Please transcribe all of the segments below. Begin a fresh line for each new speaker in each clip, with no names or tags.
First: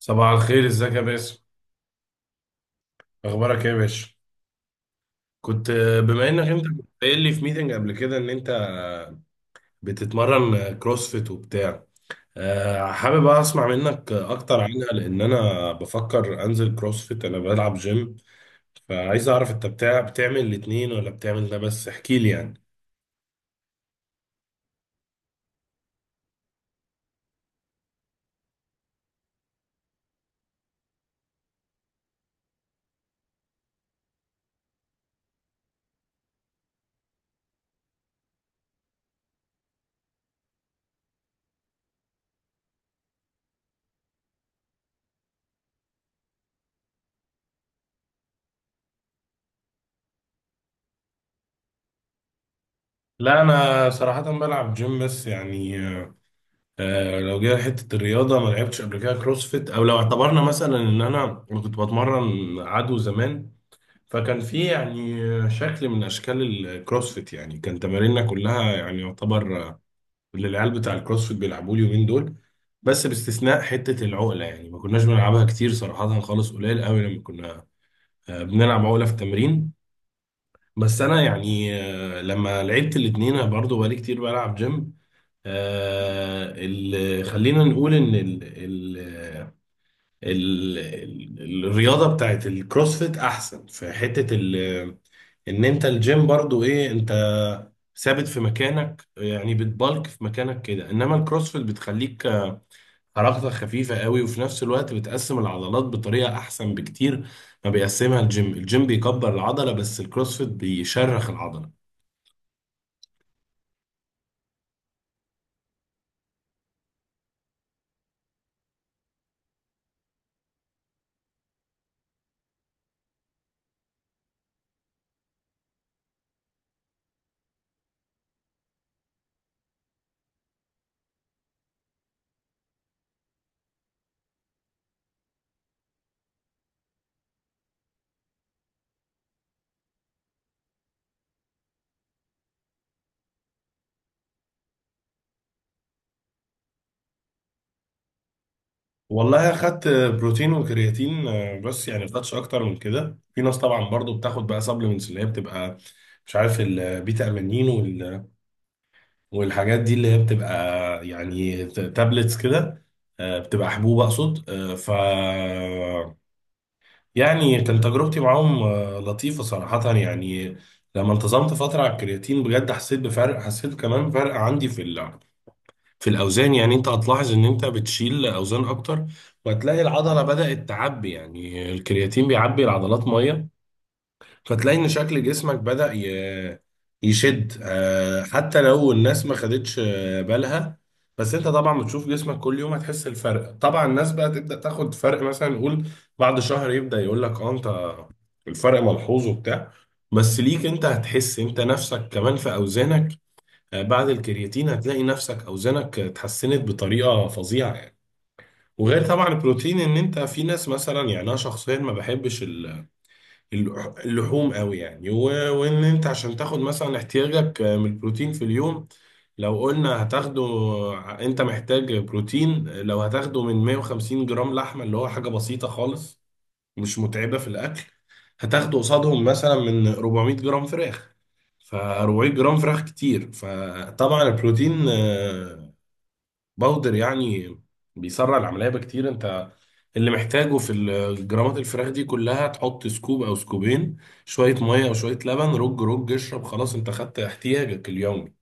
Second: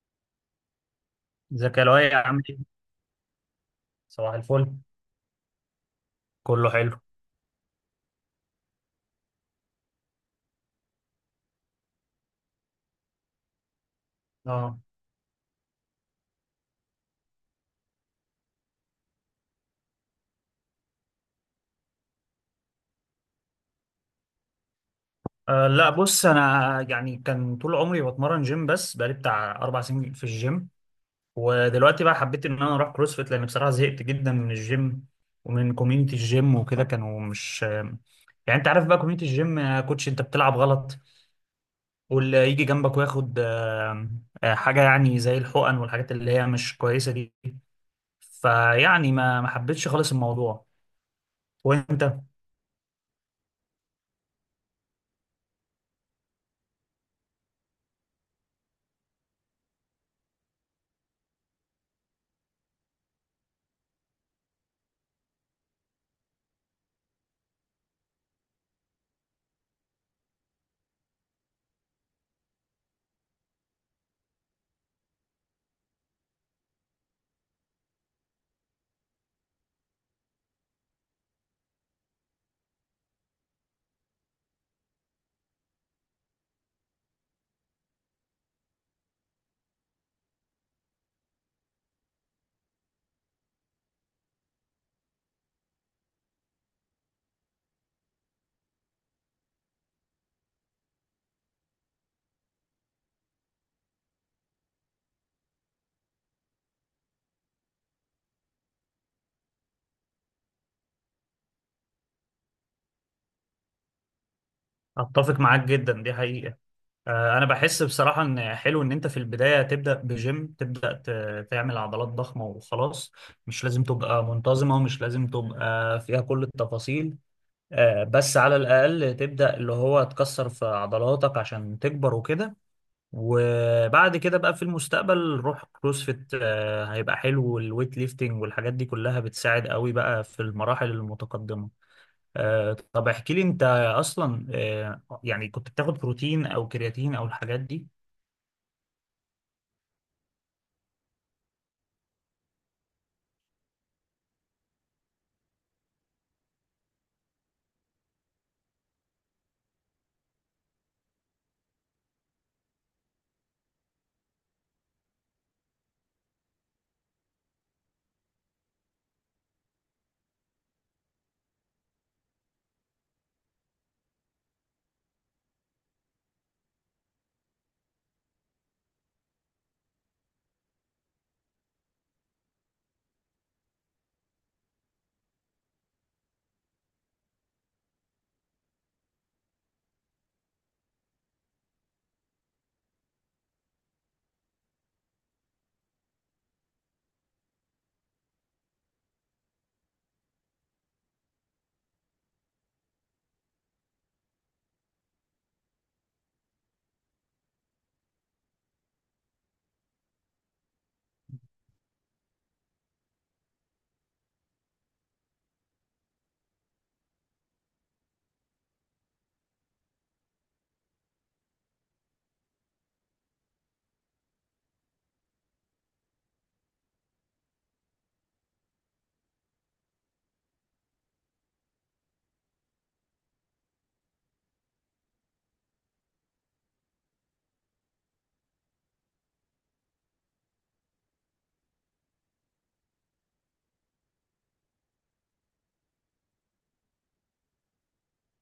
صباح الخير، ازيك يا باسم؟
ازيك يا لؤي عامل ايه؟
اخبارك ايه يا باشا؟
صباح الفل.
كنت بما انك
كله
كنت
حلو.
قايل لي في ميتنج قبل كده ان انت بتتمرن كروسفيت وبتاع. حابب بقى اسمع منك اكتر
اه.
عنها، لان انا بفكر انزل كروسفيت، انا بلعب جيم، فعايز اعرف انت بتاع بتعمل الاتنين ولا بتعمل ده بس، احكي لي يعني.
لا بص انا يعني كان طول عمري بتمرن جيم، بس بقالي بتاع 4 سنين في الجيم. ودلوقتي بقى حبيت ان انا اروح كروسفيت لان بصراحه زهقت جدا من الجيم ومن كوميونتي الجيم وكده. كانوا مش يعني انت عارف بقى كوميونتي الجيم، كوتش انت بتلعب غلط واللي يجي جنبك وياخد حاجه يعني زي الحقن والحاجات اللي هي مش كويسه دي. فيعني ما حبيتش خالص الموضوع. وانت؟
لا انا صراحة بلعب جيم بس يعني، لو جينا حتة الرياضة، ما لعبتش قبل كده كروسفيت، او لو اعتبرنا مثلا ان أنا كنت بتمرن عدو زمان، فكان في يعني شكل من اشكال الكروسفيت، يعني كان تماريننا كلها يعني يعتبر اللي العيال بتاع الكروسفيت بيلعبوه اليومين دول، بس باستثناء حته العقله، يعني ما كناش بنلعبها كتير صراحه، خالص قليل قوي لما كنا بنلعب عقله في التمرين. بس انا يعني، لما لعبت الاتنين أنا برضه بقالي كتير بلعب جيم. خلينا نقول ان ال ال الرياضه بتاعت الكروسفيت احسن في حته ان انت الجيم برضو ايه، انت ثابت في مكانك، يعني بتبالك في مكانك كده، انما الكروسفيت بتخليك حركتك خفيفة قوي، وفي نفس الوقت بتقسم العضلات بطريقة احسن بكتير ما بيقسمها الجيم. الجيم بيكبر العضلة، بس الكروسفيت بيشرخ العضلة.
اتفق معاك جدا، دي حقيقه. انا بحس بصراحه ان حلو ان انت في البدايه تبدا بجيم، تبدا تعمل عضلات ضخمه وخلاص. مش لازم تبقى منتظمه ومش لازم تبقى فيها كل التفاصيل، بس على الاقل تبدا اللي هو تكسر في عضلاتك عشان تكبر وكده. وبعد كده بقى في المستقبل روح كروسفيت، هيبقى حلو. والويت ليفتنج والحاجات دي كلها بتساعد قوي بقى في المراحل المتقدمه. طب احكي لي انت اصلا، يعني كنت بتاخد بروتين او كرياتين او الحاجات دي؟
والله اخدت بروتين وكرياتين، بس يعني ما خدتش اكتر من كده. في ناس طبعا برضو بتاخد بقى سبلمنتس اللي هي بتبقى مش عارف البيتا امينين والحاجات دي، اللي هي بتبقى يعني تابلتس كده، بتبقى حبوب اقصد، ف يعني كانت تجربتي معاهم لطيفة صراحة يعني. لما انتظمت فترة على الكرياتين، بجد حسيت بفرق، حسيت كمان بفرق عندي في في الاوزان، يعني انت هتلاحظ ان انت بتشيل اوزان اكتر، وهتلاقي العضلة بدأت تعبي، يعني الكرياتين بيعبي العضلات مية. فتلاقي ان شكل جسمك بدأ يشد، حتى لو الناس ما خدتش بالها، بس انت طبعا بتشوف جسمك كل يوم هتحس الفرق. طبعا الناس بقى تبدأ تاخد فرق مثلا نقول بعد شهر، يبدأ يقول لك اه انت الفرق ملحوظ وبتاع، بس ليك انت هتحس انت نفسك كمان في اوزانك. بعد الكرياتين هتلاقي نفسك اوزانك اتحسنت بطريقة فظيعة يعني. وغير طبعا البروتين، ان انت في ناس مثلا، يعني انا شخصيا ما بحبش اللحوم قوي يعني، وان انت عشان تاخد مثلا احتياجك من البروتين في اليوم، لو قلنا هتاخده، انت محتاج بروتين لو هتاخده من 150 جرام لحمة، اللي هو حاجة بسيطة خالص، مش متعبة في الاكل، هتاخده قصادهم مثلا من 400 جرام فراخ، ف 400 جرام فراخ كتير. فطبعا البروتين باودر يعني بيسرع العملية بكتير. انت اللي محتاجه في جرامات الفراخ دي كلها، تحط سكوب او سكوبين، شوية مية او شوية لبن، رج، اشرب، خلاص انت خدت احتياجك اليومي.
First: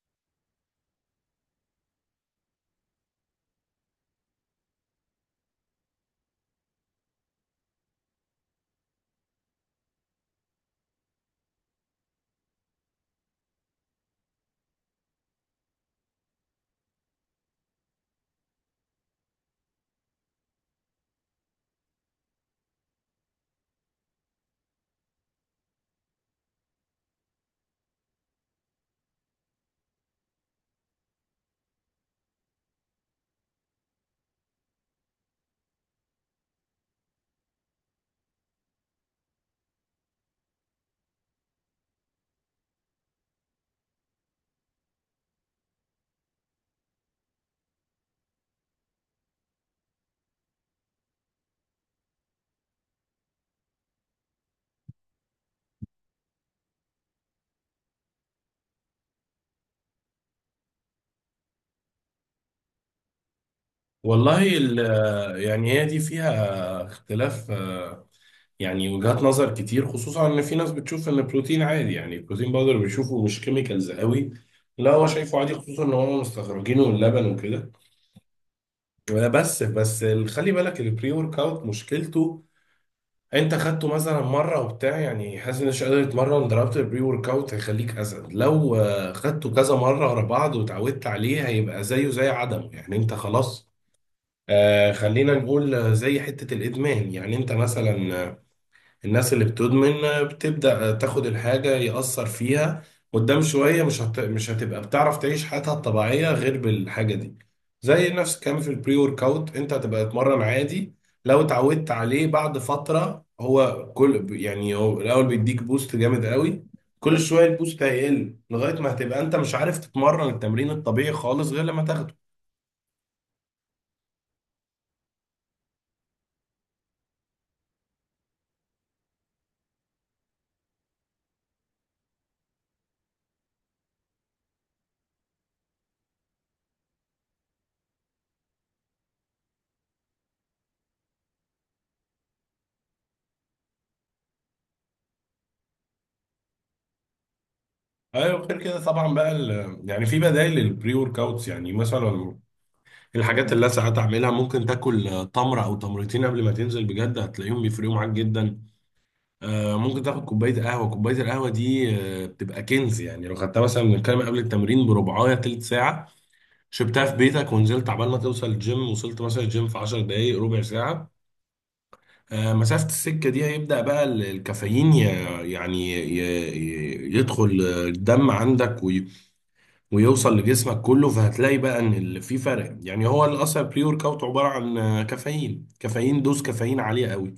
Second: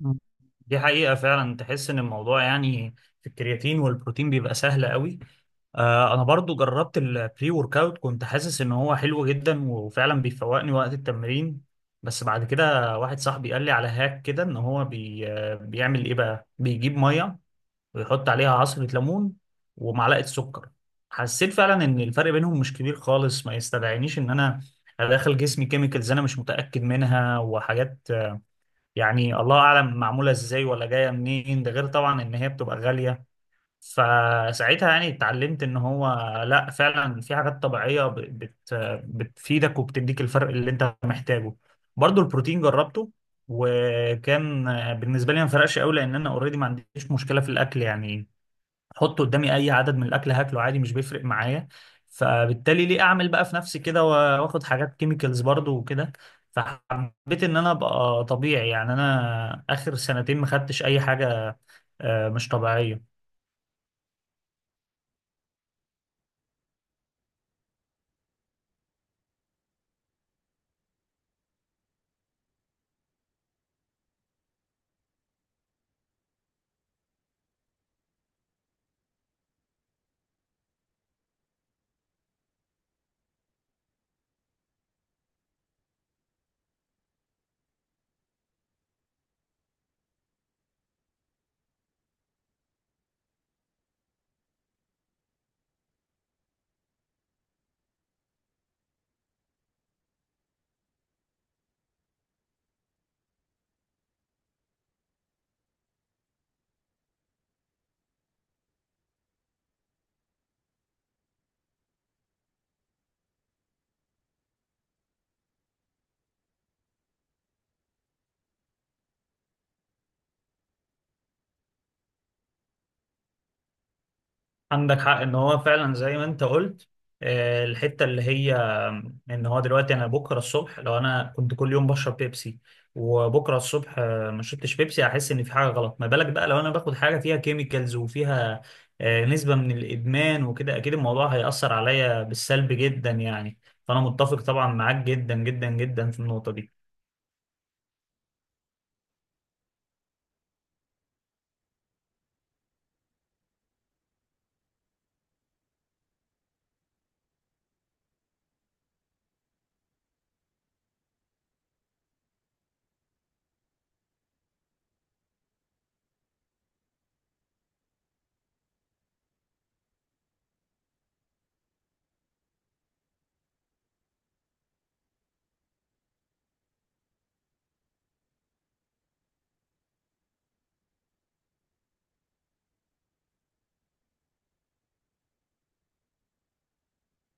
مم. دي حقيقة فعلا، تحس ان الموضوع يعني في الكرياتين والبروتين بيبقى سهل قوي. انا برضو جربت البري ورك اوت، كنت حاسس ان هو حلو جدا وفعلا بيفوقني وقت التمرين. بس بعد كده واحد صاحبي قال لي على هاك كده، ان هو بي آه، بيعمل ايه بقى، بيجيب مية ويحط عليها عصرة ليمون ومعلقة سكر. حسيت فعلا ان الفرق بينهم مش كبير خالص، ما يستدعينيش ان انا ادخل جسمي كيميكلز انا مش متأكد منها وحاجات. يعني الله اعلم معموله ازاي ولا جايه منين، ده غير طبعا ان هي بتبقى غاليه. فساعتها يعني اتعلمت ان هو لا، فعلا في حاجات طبيعيه ب- بت بتفيدك وبتديك الفرق اللي انت محتاجه. برضو البروتين جربته، وكان بالنسبه لي ما فرقش قوي، لان انا اوريدي ما عنديش مشكله في الاكل يعني. حط قدامي اي عدد من الاكل هاكله عادي، مش بيفرق معايا. فبالتالي ليه اعمل بقى في نفسي كده واخد حاجات كيميكالز برضو وكده. فحبيت ان انا ابقى طبيعي، يعني انا اخر 2 سنين ما خدتش اي حاجه مش طبيعيه.
والله ال- يعني هي دي فيها اختلاف، يعني وجهات نظر كتير، خصوصا ان في ناس بتشوف ان البروتين عادي، يعني البروتين باودر بيشوفه مش كيميكالز قوي، لا هو شايفه عادي خصوصا ان هم مستخرجينه من اللبن وكده. بس خلي بالك البري ورك اوت مشكلته انت خدته مثلا مره وبتاع يعني حاسس انك مش قادر تتمرن، ضربت البري ورك اوت هيخليك اسد، لو خدته كذا مره ورا بعض وتعودت عليه هيبقى زيه زي عدمه يعني. انت خلاص، آه خلينا نقول زي حته الادمان، يعني انت مثلا الناس اللي بتدمن بتبدأ تاخد الحاجة يأثر فيها، قدام شوية مش هتبقى بتعرف تعيش حياتها الطبيعية غير بالحاجة دي. زي نفس الكلام في البري ورك اوت، انت هتبقى تتمرن عادي، لو اتعودت عليه بعد فترة هو كل يعني هو الأول بيديك بوست جامد قوي، كل شوية البوست هيقل لغاية ما هتبقى انت مش عارف تتمرن التمرين الطبيعي خالص غير لما تاخده.
عندك حق ان هو فعلا زي ما انت قلت، الحته اللي هي ان هو دلوقتي انا بكره الصبح لو انا كنت كل يوم بشرب بيبسي، وبكره الصبح ما شربتش بيبسي هحس ان في حاجه غلط. ما بالك بقى لو انا باخد حاجه فيها كيميكالز وفيها نسبه من الادمان وكده، اكيد الموضوع هيأثر عليا بالسلب جدا يعني. فانا متفق طبعا معاك جدا جدا جدا في النقطه دي.
ايوه غير كده طبعا بقى يعني في بدائل للبري ورك اوتس، يعني مثلا الحاجات اللي أنا ساعات اعملها، ممكن تاكل تمره او تمرتين قبل ما تنزل بجد هتلاقيهم بيفرقوا معاك جدا. ممكن تاخد كوبايه قهوه، كوبايه القهوه دي بتبقى كنز، يعني لو خدتها مثلا، بنتكلم قبل التمرين بربعايه تلت ساعه، شربتها في بيتك ونزلت، عبال ما توصل الجيم، وصلت مثلا الجيم في 10 دقائق ربع ساعه، مسافه السكه دي هيبدا بقى الكافيين يعني ي- يدخل الدم عندك ويوصل لجسمك كله، فهتلاقي بقى ان في فرق. يعني هو اللي اصلا بري ورك اوت عباره عن كافيين دوز كافيين عاليه قوي،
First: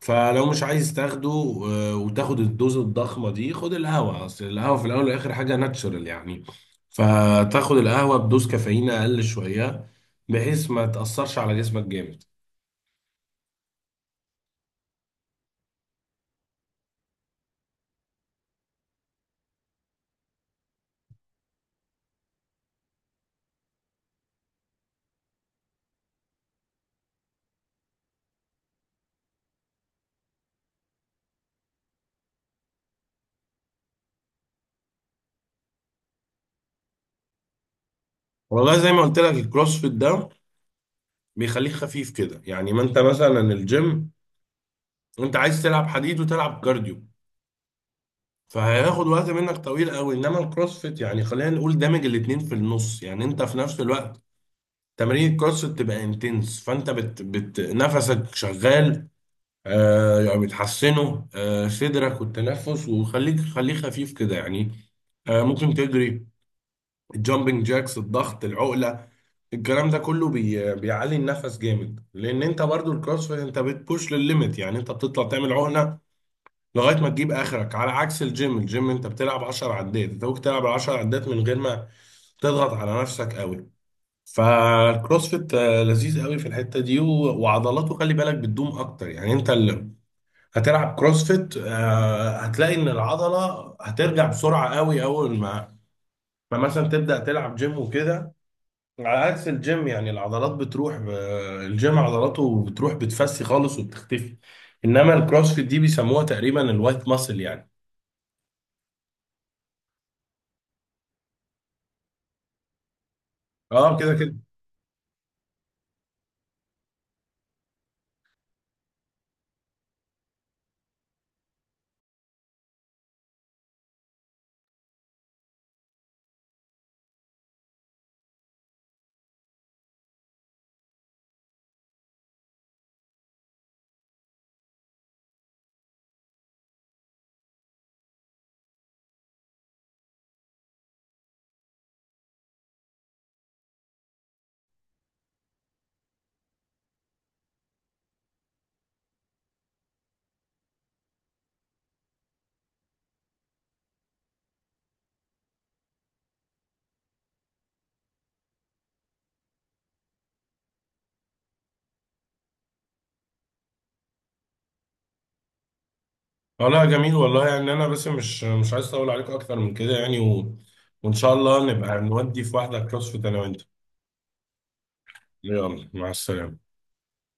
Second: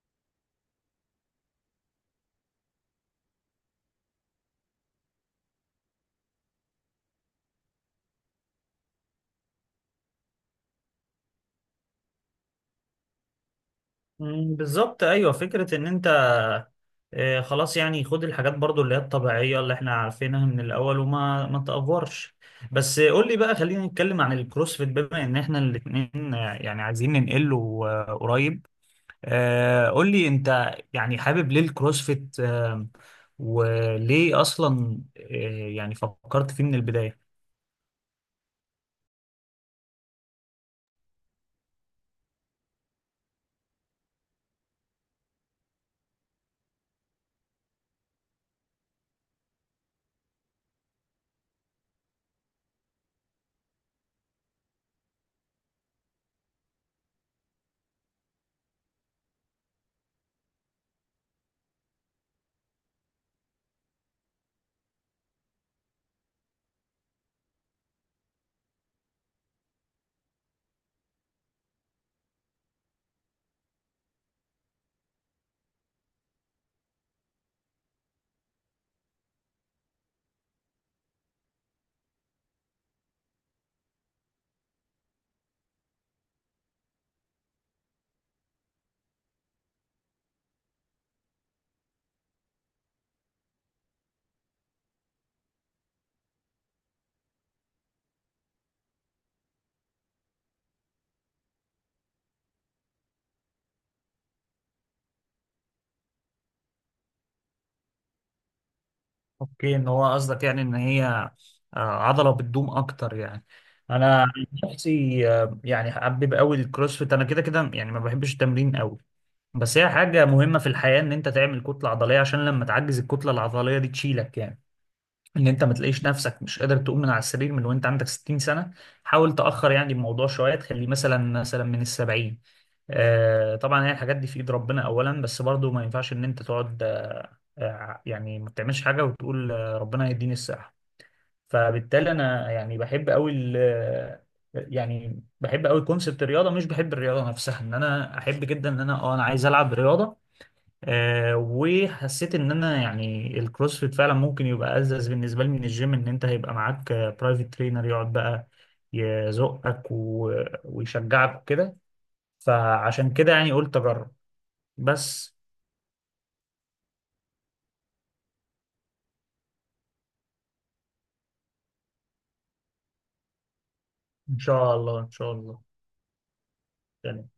فلو مش عايز تاخده وتاخد الدوز الضخمه دي، خد القهوه، اصل القهوه في الاول والاخر حاجه ناتشورال يعني، فتاخد القهوه بدوز كافيين اقل شويه، بحيث ما تاثرش على جسمك جامد.
مم، بالظبط. ايوه فكره، ان انت خلاص يعني خد الحاجات برضو اللي هي الطبيعية اللي احنا عارفينها من الأول، وما ما تأفورش. بس قول لي بقى، خلينا نتكلم عن الكروسفيت بما ان احنا الاتنين يعني عايزين ننقله قريب. قول لي انت يعني حابب ليه الكروسفيت، وليه اصلا يعني فكرت فيه من البداية؟
والله زي ما قلت لك الكروسفيت ده بيخليك خفيف كده، يعني ما انت مثلا الجيم انت عايز تلعب حديد وتلعب كارديو، فهياخد وقت منك طويل قوي، انما الكروسفيت يعني خلينا نقول دامج الاتنين في النص، يعني انت في نفس الوقت تمارين الكروسفيت تبقى انتنس، فانت بت نفسك شغال، آه يعني بتحسنه آه صدرك والتنفس، وخليك خليه خفيف كده يعني. آه ممكن تجري، الجامبنج جاكس، الضغط، العقلة، الكلام ده كله بيعلي النفس جامد، لان انت برضو الكروسفيت انت بتبوش للليميت، يعني انت بتطلع تعمل عقلة لغايه ما تجيب اخرك، على عكس الجيم، الجيم انت بتلعب 10 عدات، انت ممكن تلعب 10 عدات من غير ما تضغط على نفسك قوي. فالكروسفيت لذيذ قوي في الحته دي، وعضلاته خلي بالك بتدوم اكتر، يعني انت اللي هتلعب كروسفيت هتلاقي ان العضله هترجع بسرعه قوي اول ما مثلا تبدا تلعب جيم وكده، على عكس الجيم. يعني العضلات بتروح الجيم عضلاته بتروح بتفسي خالص وبتختفي، انما الكروسفيت دي بيسموها تقريبا الوايت ماسل يعني.
اوكي، ان هو قصدك يعني ان هي عضلة بتدوم اكتر يعني.
اه كده
انا عن
كده.
نفسي يعني حابب قوي الكروسفيت، انا كده كده يعني ما بحبش التمرين قوي. بس هي حاجة مهمة في الحياة ان انت تعمل كتلة عضلية، عشان لما تعجز الكتلة العضلية دي تشيلك يعني. ان انت ما تلاقيش نفسك مش قادر تقوم من على السرير من وانت عندك 60 سنة. حاول تأخر يعني الموضوع شوية، تخليه مثلا من الـ70. طبعا هي الحاجات دي في ايد ربنا اولا، بس برضو ما ينفعش ان انت تقعد يعني ما بتعملش حاجة وتقول ربنا هيديني الصحة. فبالتالي انا يعني بحب قوي يعني بحب قوي كونسبت الرياضة، مش بحب الرياضة نفسها. ان انا احب جدا ان انا عايز العب رياضة. وحسيت ان انا يعني الكروسفيت فعلا ممكن يبقى ألذذ بالنسبه لي من الجيم. ان انت هيبقى معاك برايفت ترينر يقعد بقى يزقك ويشجعك وكده. فعشان كده يعني قلت اجرب بس.
اه لا جميل والله، يعني انا بس مش عايز اطول عليكم اكتر من كده يعني، وان شاء الله نبقى نودي في واحده كروسفيت انا وانت.
ان شاء الله ان شاء الله.
يلا مع السلامه.
يعني